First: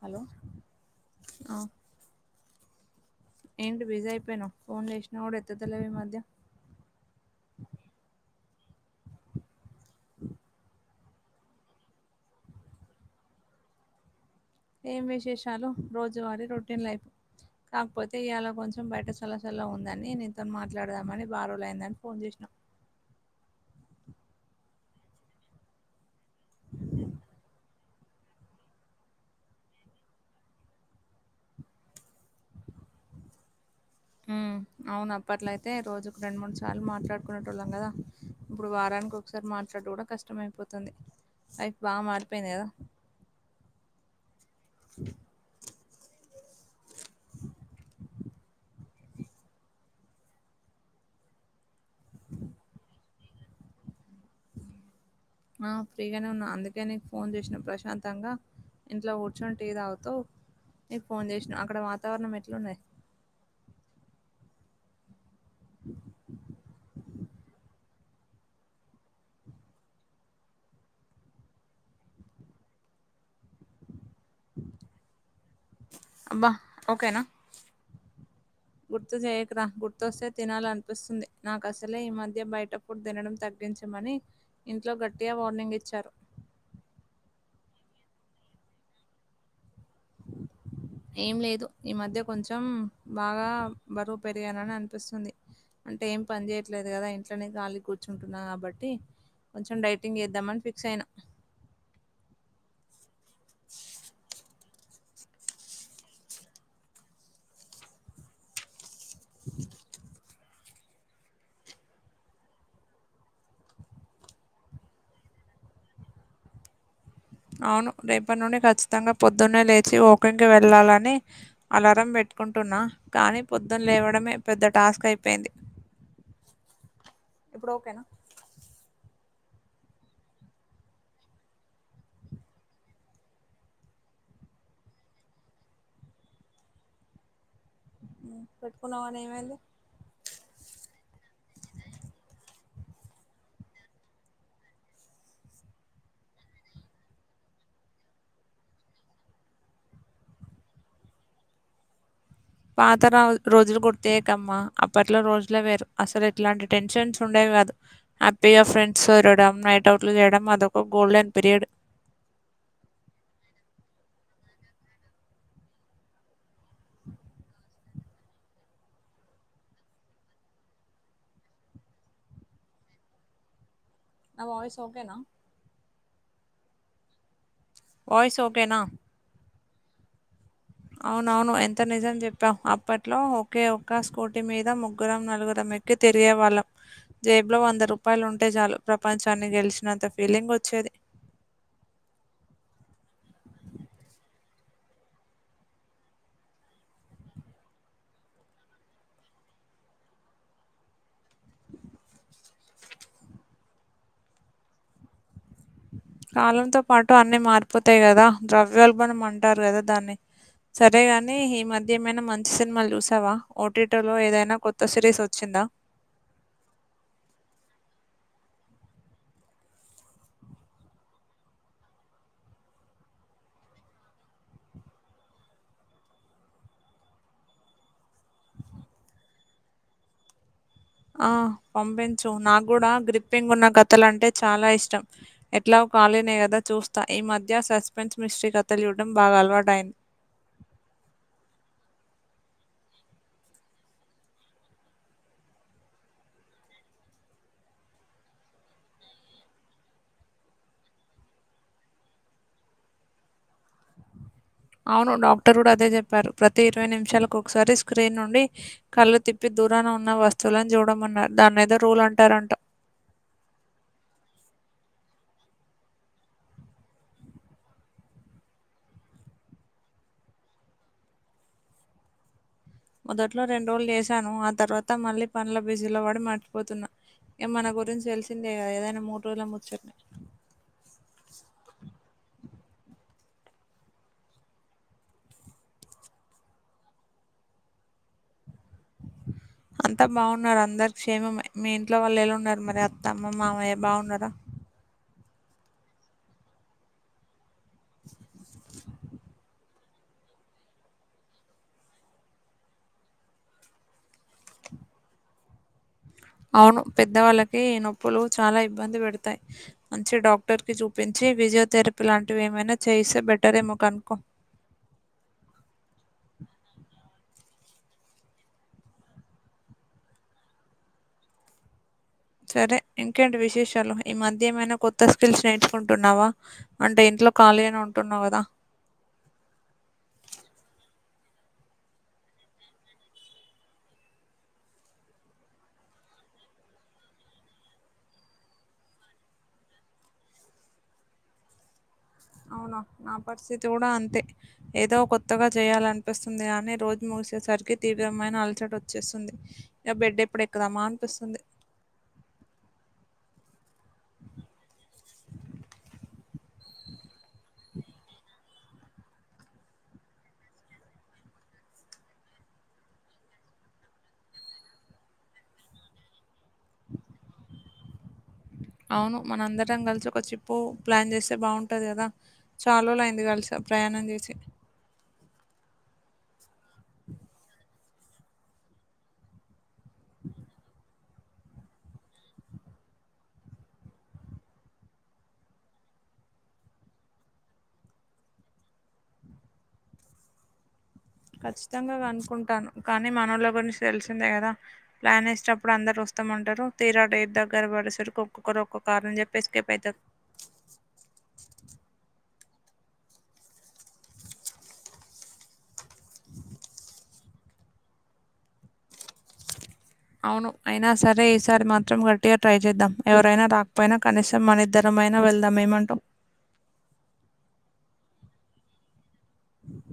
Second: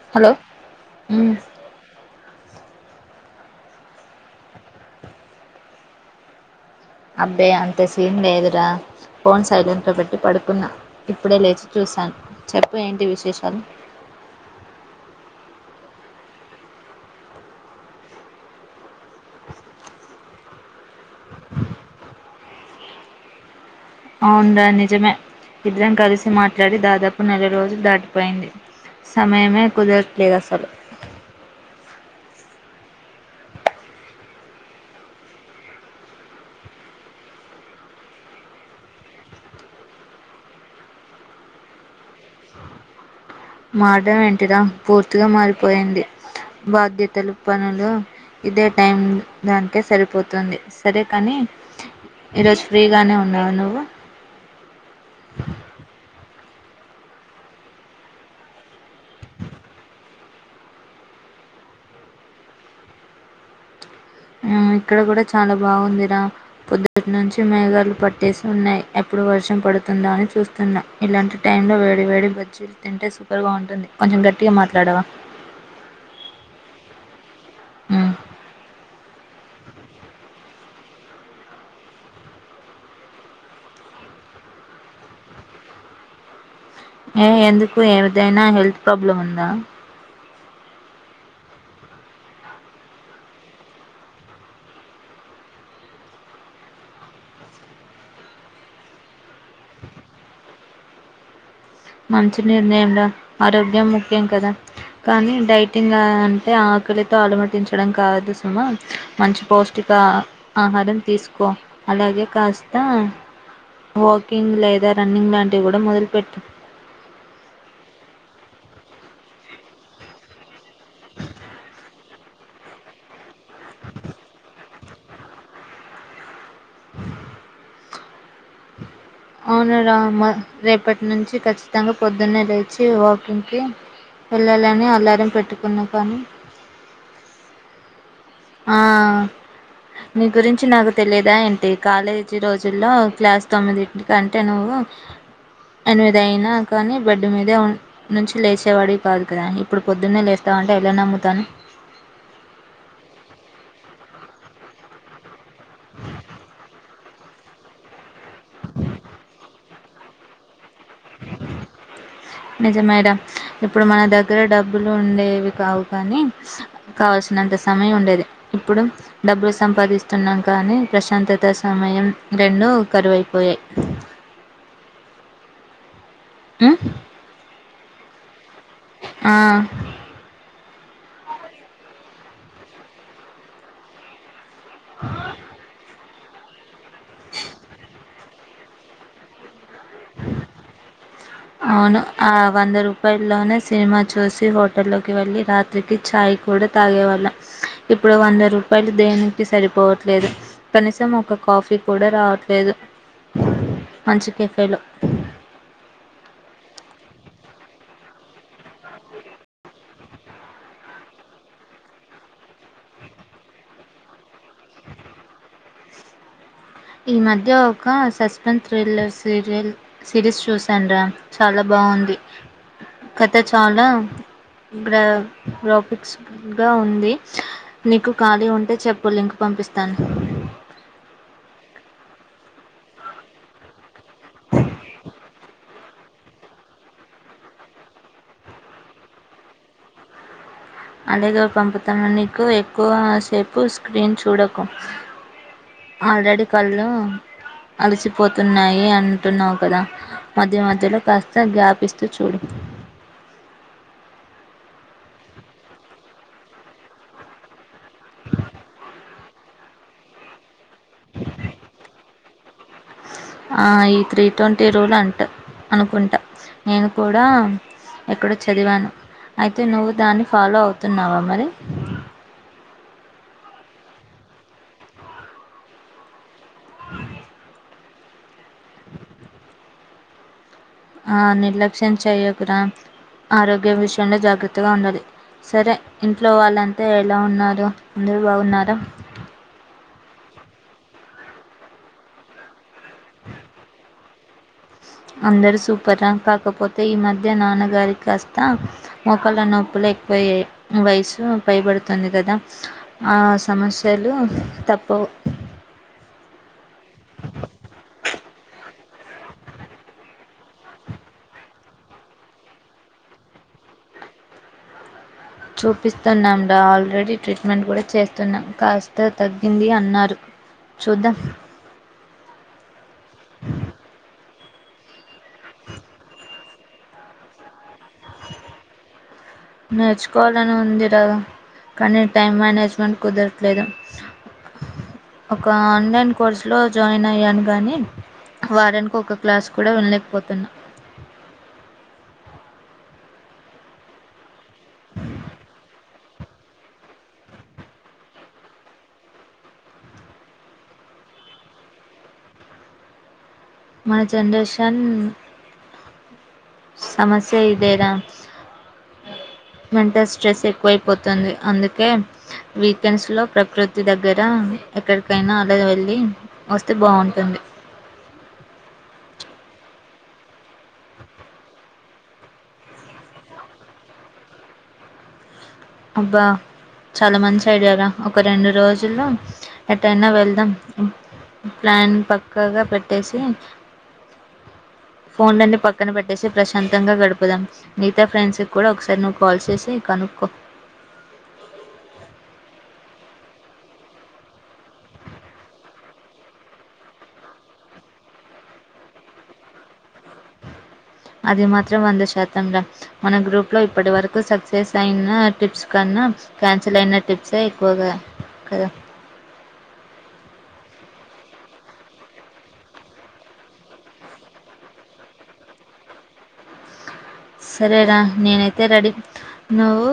Hello మ్మ్ ఆ ఏంటి బిజీ అయిపోయినావ్ ఫోన్ చేసినా కూడా ఎత్తత్తలేవు ఈ మధ్య అబ్బే అంతా సీన్ లేదురా ఫోన్ సైలెంట్ లో పెట్టి పడుకున్నా ఇప్పుడే లేచి చూశాను చెప్పు ఏంటి విశేషాలు ఏం విశేషాలు రోజువారీ రొటీన్ లైఫ్ కాకపోతే ఇవాళ కొంచెం బయట చల్ల చల్ల ఉందని నీతో మాట్లాడదామని బారులైందని ఫోన్ చేసినా [inaudible] అవును రా నిజమే ఇద్దరం కలిసి మాట్లాడి దాదాపు నెల రోజులు దాటిపోయింది సమయమే కుదరట్లేదు అసలు [inaudible] ఉమ్ అవును అప్పట్లో అయితే రోజు రెండు మూడు సార్లు మాట్లాడుకునేటోళ్ళం కదా ఇప్పుడు వారానికి ఒకసారి మాట్ డుడు కూడా కష్టమైపోతుంది లైఫ్ బాగా మారిపోయింది కదా మారడం ఏంటి రా పూర్తిగా మారిపోయింది [inaudible] బాధ్యతలు పనులు ఇదే టైం దానికే సరిపోతుంది సరే కానీ [inaudible] ఈరోజు ఫ్రీగానే ఉన్నావా నువ్వు [inaudible] ఆ ఫ్రీ గానే ఉన్నా అందుకే నీకు ఫోన్ చేసినా ప్రశాంతంగా ఇంట్లో కూర్చుని టి తాగుతూ నీకు ఫోన్ చేసినా అక్కడ వాతావరణం ఎట్లున్నది ఉమ్ ఇక్కడ కూడా చాలా బాగుందిరా పొద్దుటి నుంచి మేఘలు పట్ ట్టేసి ఉన్నాయి ఎప్పుడు వర్షం పడుతుందా అని చూస్తున్నా ఇలాంటి టైమ్ లో వేడి వేడి బజ్జీలు తింటే సూపర్ గా ఉంటుంది కొంచెం గట్టిగా మాట్లాడవా అబ్బా ఉమ్ గుర్తుచేయకు రా గుర్తు వస్తే తినాలనిపిస్తుంది నాకు అసలే ఈ మధ్య బయట పుడ్ తినడం తగ్గించమని ఇంట్లో గట్టిగా వార్నింగ్ ఇచ్చారు ఏ ఎందుకు ఏదైనా హెల్త్ ప్రాబ్లం ఉందా [inaudible] ఏం లేదు ఈ మధ్య కొంచెం బాగా బరువు పెరిగానని అనిపిస్తుంది అంటే ఏం పని చేయట్లేదు కదా ఇంట్లోనే కాలిగా కూర్చుంటున్నా కాబట్టి కొంచెం డైటింగ్ చేద్దామని ఫిక్స్ అయినా మంచి నిర్ణయం రా ఆరోగ్యం ముఖ్యం కదా కానీ డైటింగ్ అంటే ఆ ఆకలితో అలమటించడం కాదు సుమ మంచి పౌష్టిక ఆహారం తీసుకో అలాగే కాస్త వాకింగ్ లేదా రన్నింగ్ లాంటివి కూడా మొదలు పెట్టు అవును రేపటి నుండి ఖచ్చితంగా పొద్దున్నే లేచి వాకింగ్ కి వెళ్ళాలని అలారం పెట్టు కుంటున్నా కానీ పొద్దున్ లేవడమే పెద్ద టాస్క్ అయిపోయింది. [inaudible] ఇప్పుడు ఓకేనా అవునారా మ రేపట్నుంచి ఖచ్చితంగ పొద్దున్నే లేచి వాకింగ్కి వెళ్లాలని అలారం పెట్టుకున్నా కానీ [inaudible] [inaudible] ఆ పెట్టుకున్నవ్ గని ఏమైంది నీ గురించి నాకు తెలీదా ఏంటి కాలేజీ రోజుల్లో క్లాస్ తొమ్మిదింటి కంటే నువ్వు ఎనిమిదైనా కానీ బెడ్డు మీదే నుంచి లేచేవాడివి కాదు కదా ఇప్పుడు పొద్దున్నే లేస్తా తా అంటే ఎలా నమ్ముతాను. [inaudible] పాత రా రోజులు గుర్తు చేయకమ్మా అప్పట్లో రోజులే వేరు అసలు ఎట్లాంటి టెన్షన్స్ ఉండేవి కాదు హ్యాపీగా ఫ్రెండ్స్ తిరగడం నైట్ అవుట్లు చేయడం అదో నిజమేడ ఇప్పుడు మన ద దగ్గర డబ్బులు ఉండేవి కావు కానీ కావల్సినంత సమయం ఉండేది ఇప్పుడు డబ్బులు సంపాదిస్తున్నాం కానీ ప్రశాంతత, సమయం రెండు కరువైపోయాయి. నా వాయిస్ ఓకేనా మ్ వాయిస్ ఓకేనా అవునవును ఎంత నిజం చెప్పావ్ అప్పట్లో ఒకే ఒక స్కూటీ మీద ముగ్గురం, నలుగురం ఎక్కి తిరిగేవాళ్ళం జేబ్లో వంద రూపాయలు ఉంటే చాలు ప్రపంచాన్ని గెలిచినంత ఫీలింగ్ వచ్చేది. [inaudible] అవును ఆ వంద రూపాయల్లోనే సినిమా చూసి హోటల్లోకి వెళ్ళి రాత్రికి చాయ్ కూడా తాగేవాళ్ళం. ఇప్పుడు వంద రూపాయలు దేనికి సరిపోవట్లేదు కనీసం ఒక కాఫీ కూడా రావట్లేదు. [inaudible] మంచి కెఫేలో కాలంతో పాటు అన్ని మారిపోతాయి గదా ద్రవ్యోల్బణం అంటారు కదా దాన్ని సరేగాని ఈ మధ్య ఏమైనా మంచి సినిమాల్ చూసావా ఓటీటోలో ఏదైనా కొత్త సిరీస్ వచ్చిం దా ఈ మధ్య ఒక సస్పెన్స్ థ్రిల్లర్ సీరియల్ సిరీస్ చూసాన్రా చాలా బా బాగుంది కథ చాలా బ్రా గ్రాఫిక్స్గా ఉంది. నీకు ఖాళీ ఉంటే చెప్పు లింక్ పంపి పిస్తాను. ఆ పంపించు నాక్ గుడా గ్రిప్పింగ్ ఉన్న క థలంటే అంటే చాలా ఇష్టం ఎట్లా కాలీనే కదా చూస్తా ఈ మధ్య సస్పెన్స్ మిస్ట్రీ కథలు చూడ్డం బాగా అలవాటైం అలాగ పంపుతాను నీకు ఎక్కువ సేపు స్క్రీన్ చూడకు ఆల్రెడీ కళ్ళు అలసిపోతున్నాయి అంటున్నావు కదా మధ్య మధ్యలో కాస్త గ్యాపిస్తూ చూడు. [inaudible] అవును డాక్టర్ గుడా అదే చెప్పారు. ప్రతి ఇరవై నిమిషాలకు ఒకసారి స్క్రీన్ నుండి కళ్ళు తిప్ పి దూరాన ఉన్న వస్తువులన్ చూడమన్నారు దాన్నేదో రూల్ అంటారంట. ఆ ఈ త్రీ ట్వంటీ రూల్ అంట అనుకుంట నేను కూడా ఎక్కడో చదివాను అయితే నువ్వు దాన్ని ఫాలో అవుతున్నావా మరి మొదట్లో రెంరోజులు చేశాను ఆ తర్వాత మళ్ళీ పండ్ల బిజిలో పడి మ పోతున్నా ఇంక మన గురించి తెలిసిందే కదా ఏదైనా మూడు రోజుల ముచ్చ ఆ నిర్లక్ష్యం చేయ్యకురా ఆరోగ్య విషయంలో జాగ్రత్తగా ఉండాలి సరే ఇంట్లో వాళ్ళంతే ఎలా ఉన్నారు అందరు బాగున్నారా అంతా బాగున్నారు అందరు క్షేమమె మీ ఇంట్లో వాళ్ళు ఎళ ఉన్నారు మరి అత్త అమ్మ మామయ్య బాగున్నారా అందరుూ సూపర్ రా కాకపోతే ఈ మధ్య నాన్నగారి కాస్త మొక్కళ్ల నొప్పులు ఎ పో వయసు పైబడుతుంది కదా ఆ సమస్యలు తప్పవ్ [inaudible] అవును పెద్దవాళ్ళకి నొప్పులు చాలా ఇబ్బంది పెడతాయి మంచి డాక్టర్ కి చూపించి ఫిజియోథెరపీ లాంటివి ఏమైనా చేస్తే బెటరేమో కనుకో చూపిస్తున్నాం రా ఆల్రెడీ ట్రీట్మెంట్ కూడా చేస్తున్నాం కాస్త తగ్గింది అన్నారు చూద్దాం సరే ఇంకేంటి విశేషాలు ఈ మధ్య ఏమైనా కొత్త స్కిల్స్ నేర్చుకుంటున్నావా అంటే ఇంట్లో కలిగానే ఉం నేర్చుకోవాలని ఉంది రా కానీ టైం మేనేజ్మెంట్ కుదరట్లేదు ఒక ఆన్లైన్ కోర్సులో జాయిన్ అయ్యాను గానీ వారానికి ఒక క్లాస్ కూడా వినలేకపోతున్నా [unintelligible] అవునా నా పరిస్థితి కూడా అంతే ఏదో కొత్తగా చేయాల అనిపిస్తుంది కానీ రోజు మూ చూసేసరికి తీవ్రమైన అలసట వచ్చేస్తుంది ఇక బెడ్ ఎప్పుడు ఎక్కుదామా అనిపిస్తుంది [unintelligible] మన జనరేషన్ సమస్య ఇదే రా [unintelligible] మెంటల్ స్ట్రెస్ ఎక్కువైపోతుంది అందుకే వీకెండ్స్లో ప్రకృతి దగ్గర ఎక్కడికైనా అలాగ వెళ్ళి వస్తే బాగుంటుంది [unintelligible] అవును మన అందరం కలిసి ఒక ట్రిప్ ప్లాన్ చేస్తే బాగుంటది కదా చాలా రోజులు అయింది కలిసా ప్రయాణం చేసి అబ్బా చాలా మంచి ఐడియారా ఒక రెండు రోజులు ఎట్టైనా వెళ్దాం ప్లాన్ పక్కగా పెట్టేసి [unintelligible] ఫోన్లన్నన్ని పక్కన పెట్టేసి ప్రశాంతంగా గడుపుదాం మిగతా ఫ్రెండ్స్కి కూడా ఒకసారి నువ్వు కాల్ చేసి కనుక్కో ఖచ్చితంగా కనుకుంటాను కానీ మనోళ్ళ గురించి తెలిసిందే కదా ప్లాన్ వేసేటప్పుడు అందరు వస్త మంటారు తీరా డేట్ దగ్గర పడేసరికి ఒక్కొక్కరు ఒక్క కారణం చెప్పే ఎస్కేప్ ఐతారు అది మాత్రం వంద శాతంరా మన గ్రూప్లో ఇప్పటి వరకు సక్సెస్ అయిన టిప్స్ కన్నా క్యాన్సిల్ అయిన టిప్సే ఎక్కువగా కదా [unintelligible] అవును అయినా సరే ఈసారి మాత్రం గట్టిగా ట్రై చేద్దాం ఎవరైనా రాకపోయినా కనీసం మనద్దరం మైనా వెళ్దాం ఏమంటావ్ సరే రా నేనైతే రెడీ నువ్వు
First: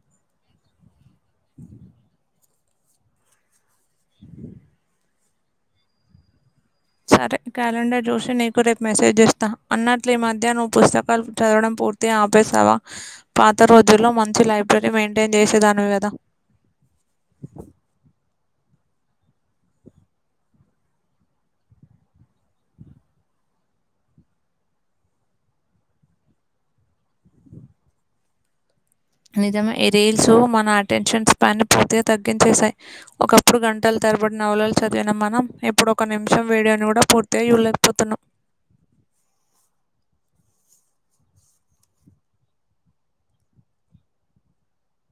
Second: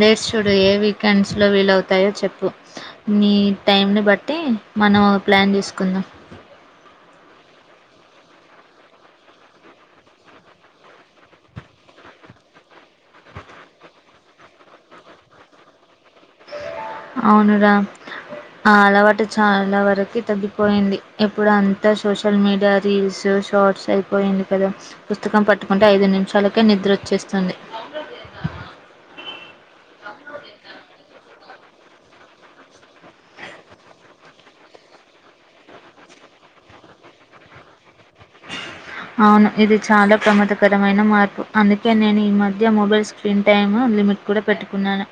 డేట్స్ చూడు ఏ వీకెండ్స్ లో విలేవుతాయో చెప్పు నీ టైంని బట్టి మనం ఒక ప్లాన్ చేసుకుందాం [unintelligible] సరే క్యాలెండర్ చూసి నీకు రేపు మెసేజ్ చేస్తా అన్నట్లు ఈ మధ్య నువ్వు పుస్తకాలు చదవడం పూ ఆపేసవా పాత రోజుల్లో మంచి లైబ్రరీ మెయింటైన్ చేసేదానివి కదా అవును రా ఆ అలవాటు చాల వరకు తగ్గిపోయింది ఇప్పుడు అంతా సోషల్ మీడియా రీల్స్ ఫ్రాడ్స్ అయిపోయింది కదా పుస్తకం పట్టుకుంటే ఐదు నిమిషాలకే నిద్ర వచ్చేస్తుంది నిజమే ఈ రిల్స్ మన అటెన్షన్ పైన పూర్తిగ తగ్గించేశాయి ఒకప్పుడు గంటల తరబడినౌలలు చదివిన మనం ఇప్పుడు ఒక నిమిషం వేడి అని కూడ పూర్తిగా చూళ్లేకపోతున్నాం అవును ఇది చాల ప్రమాదకరమైన మార్పు అందుకే నేను ఈ మధ్య మొబైల్ స్క్రీన్ టైమ్ లిమిట్ కూడ పెట్టుకున్నాను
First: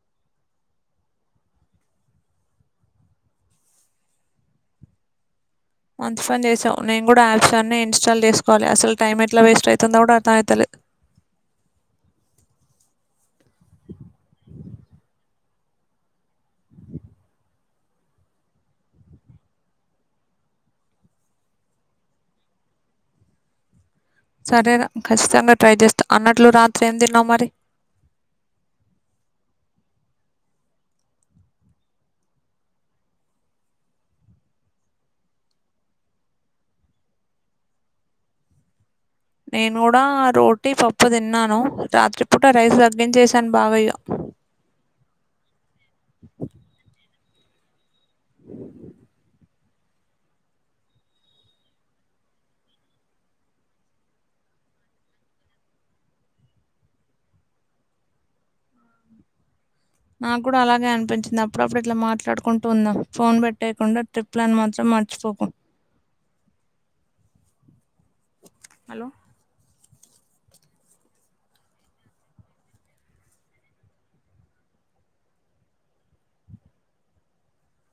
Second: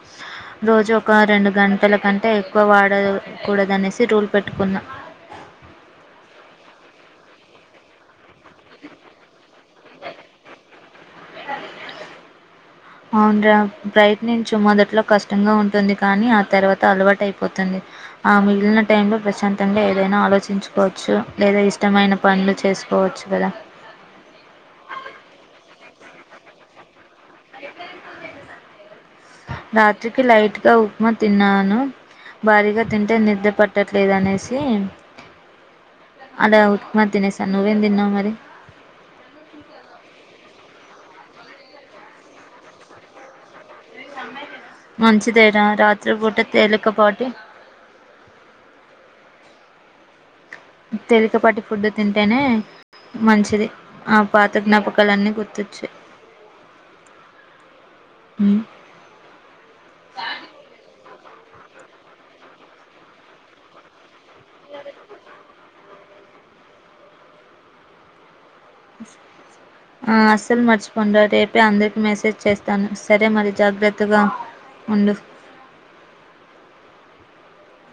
రోజు ఒక రెండు గంటల కంటే ఎక్కువ వాడకూడ అనేసి రూల్ పెట్టుకున్న [unintelligible] మంచి పని చేసావు నేను కూడ యాప్స్ అన్నీ ఇన్స్టాల్ చేసుకోవలే అసలు టైం ఎట్లా వేస్ట్ అవుతుందో కూడ అర్థమవుతలేదు [unintelligible] [unintelligible] అవును రా ప్రయత్నించు మొదట్లో కష్టంగా ఉంటుంది కానీ ఆ తర్వాత అలవాటు అయిపోతుంది ఆ మిగిలిన టైమ్ లో ప్రశాంతంగా ఏదైన ఆలోచించుకోచ్చు లేదా ఇష్టమైన పనులు చేసుకో చ్చు కదా సరేర ఖచ్చితంగా ట్రై చేస్తా అన్నట్లు రాత్రి ఏం తిన్నావు మరి రాత్రికి లైట్ గా ఉప్మా తిన్నాను భారీగా తింటే నిద్ర పట్టట్లేదు అనేసి అల ఉప్మా తినేసా నువ్వేం తన్నావ్ మరి నేను కూడా రోటీ పప్పు తిన్నాను రాత్రి పూట రైస్ తగ్గించేసాను బాగ మంచిదేర రాత్రి పూట తేలికపాటి తేలికపాటి ఫుడ్డు తింటేనే మంచిది ఆ పాత జ్ఞాపకాలన్నీ గుర్తొచయ్ ఉ నాకు కూడ అలాగే అనిపించింది అప్పుడప్పుడు ఇట్ల మాట్లాడుకుంటూ ఉందం ఫోన్ పెట్టేయకుండా ట్రిప్ ప్లాన్ మాత్రం మర్చిపోకు హలో ఆ అస్సలు మర్చిపోంండ రేపే అందరికి మెసేజ్ చేస్తాను సరే మరి జాగ్రత్తగా వుండు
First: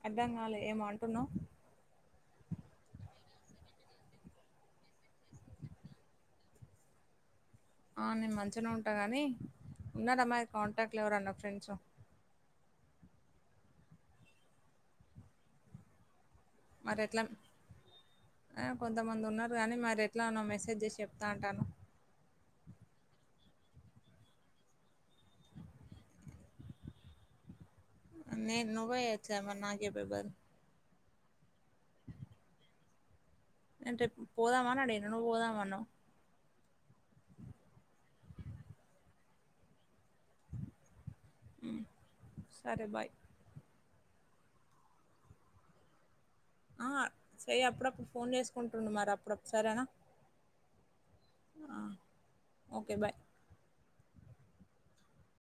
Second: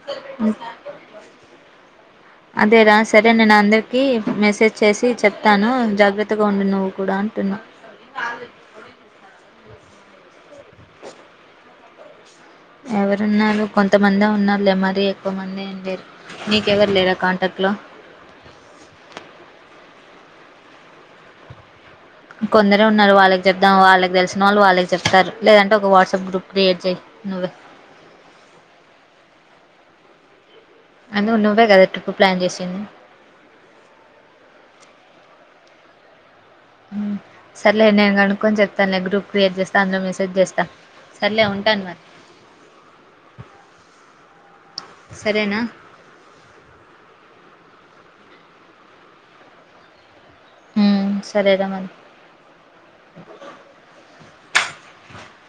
అర్థం కాల ఏమో అంటున్నావు అదేర సరే నేను అందరికి మెసేజ్ చేసి చెప్తాను జాగ్రత్తగా ఉండు నువ్వు కూడ నేను మంచినే ఉంటాను కానీ ఉన్నార అమ్మాయి కాంటాక్ట్లు ఎవరాన్న ఫ్రెండ్స్ ఎవరు ఉన్నారు కొంతమంది ఉన్నారు లే మరి ఎక్కువ మంది ఎం లేరు నీకెవరు మరి లేరా ఎట్ల కాంటాక్ట్ లో కొంతమంది ఉన్నారు కానీ మరి ఎట్లానో మెసేజ్ చేసి చెప్త అంటాను కొందరే ఉన్నారు వాళ్ళకి చెప్ద్దాం వాళ్ళకి తెలిసిన వాళ్ళు వాళ్ళకి చెప్తారు లేదంటే ఒక వాట్సాప్ గ్రూప్ క్రియేట్ చేయ్ నువ్వు [unintelligible] అంటే నువ్వే కదా ట్రిప్ ప్లాన్ చేసింది అంటే పోదామ అని అడిగిన నువ్వు పొదమన్నావ్ మ్మ్ సరే లే నేను కనుక్కొని చెప్తానులే గ్రూప్ క్రియేట్ చేస్తే అందులో మీ చేస్తా సరేలే ఉమ్. ఉంటాను మరి సరే బాయ్ సరేనా ఆ చెయ్ అప్పుడప్పుడు ఫోన్ చేసుకుంటుండు మరి అప్పుడు సరేనా మ్మ్ సరే రా ఆ, మరి ఓకే బాయ్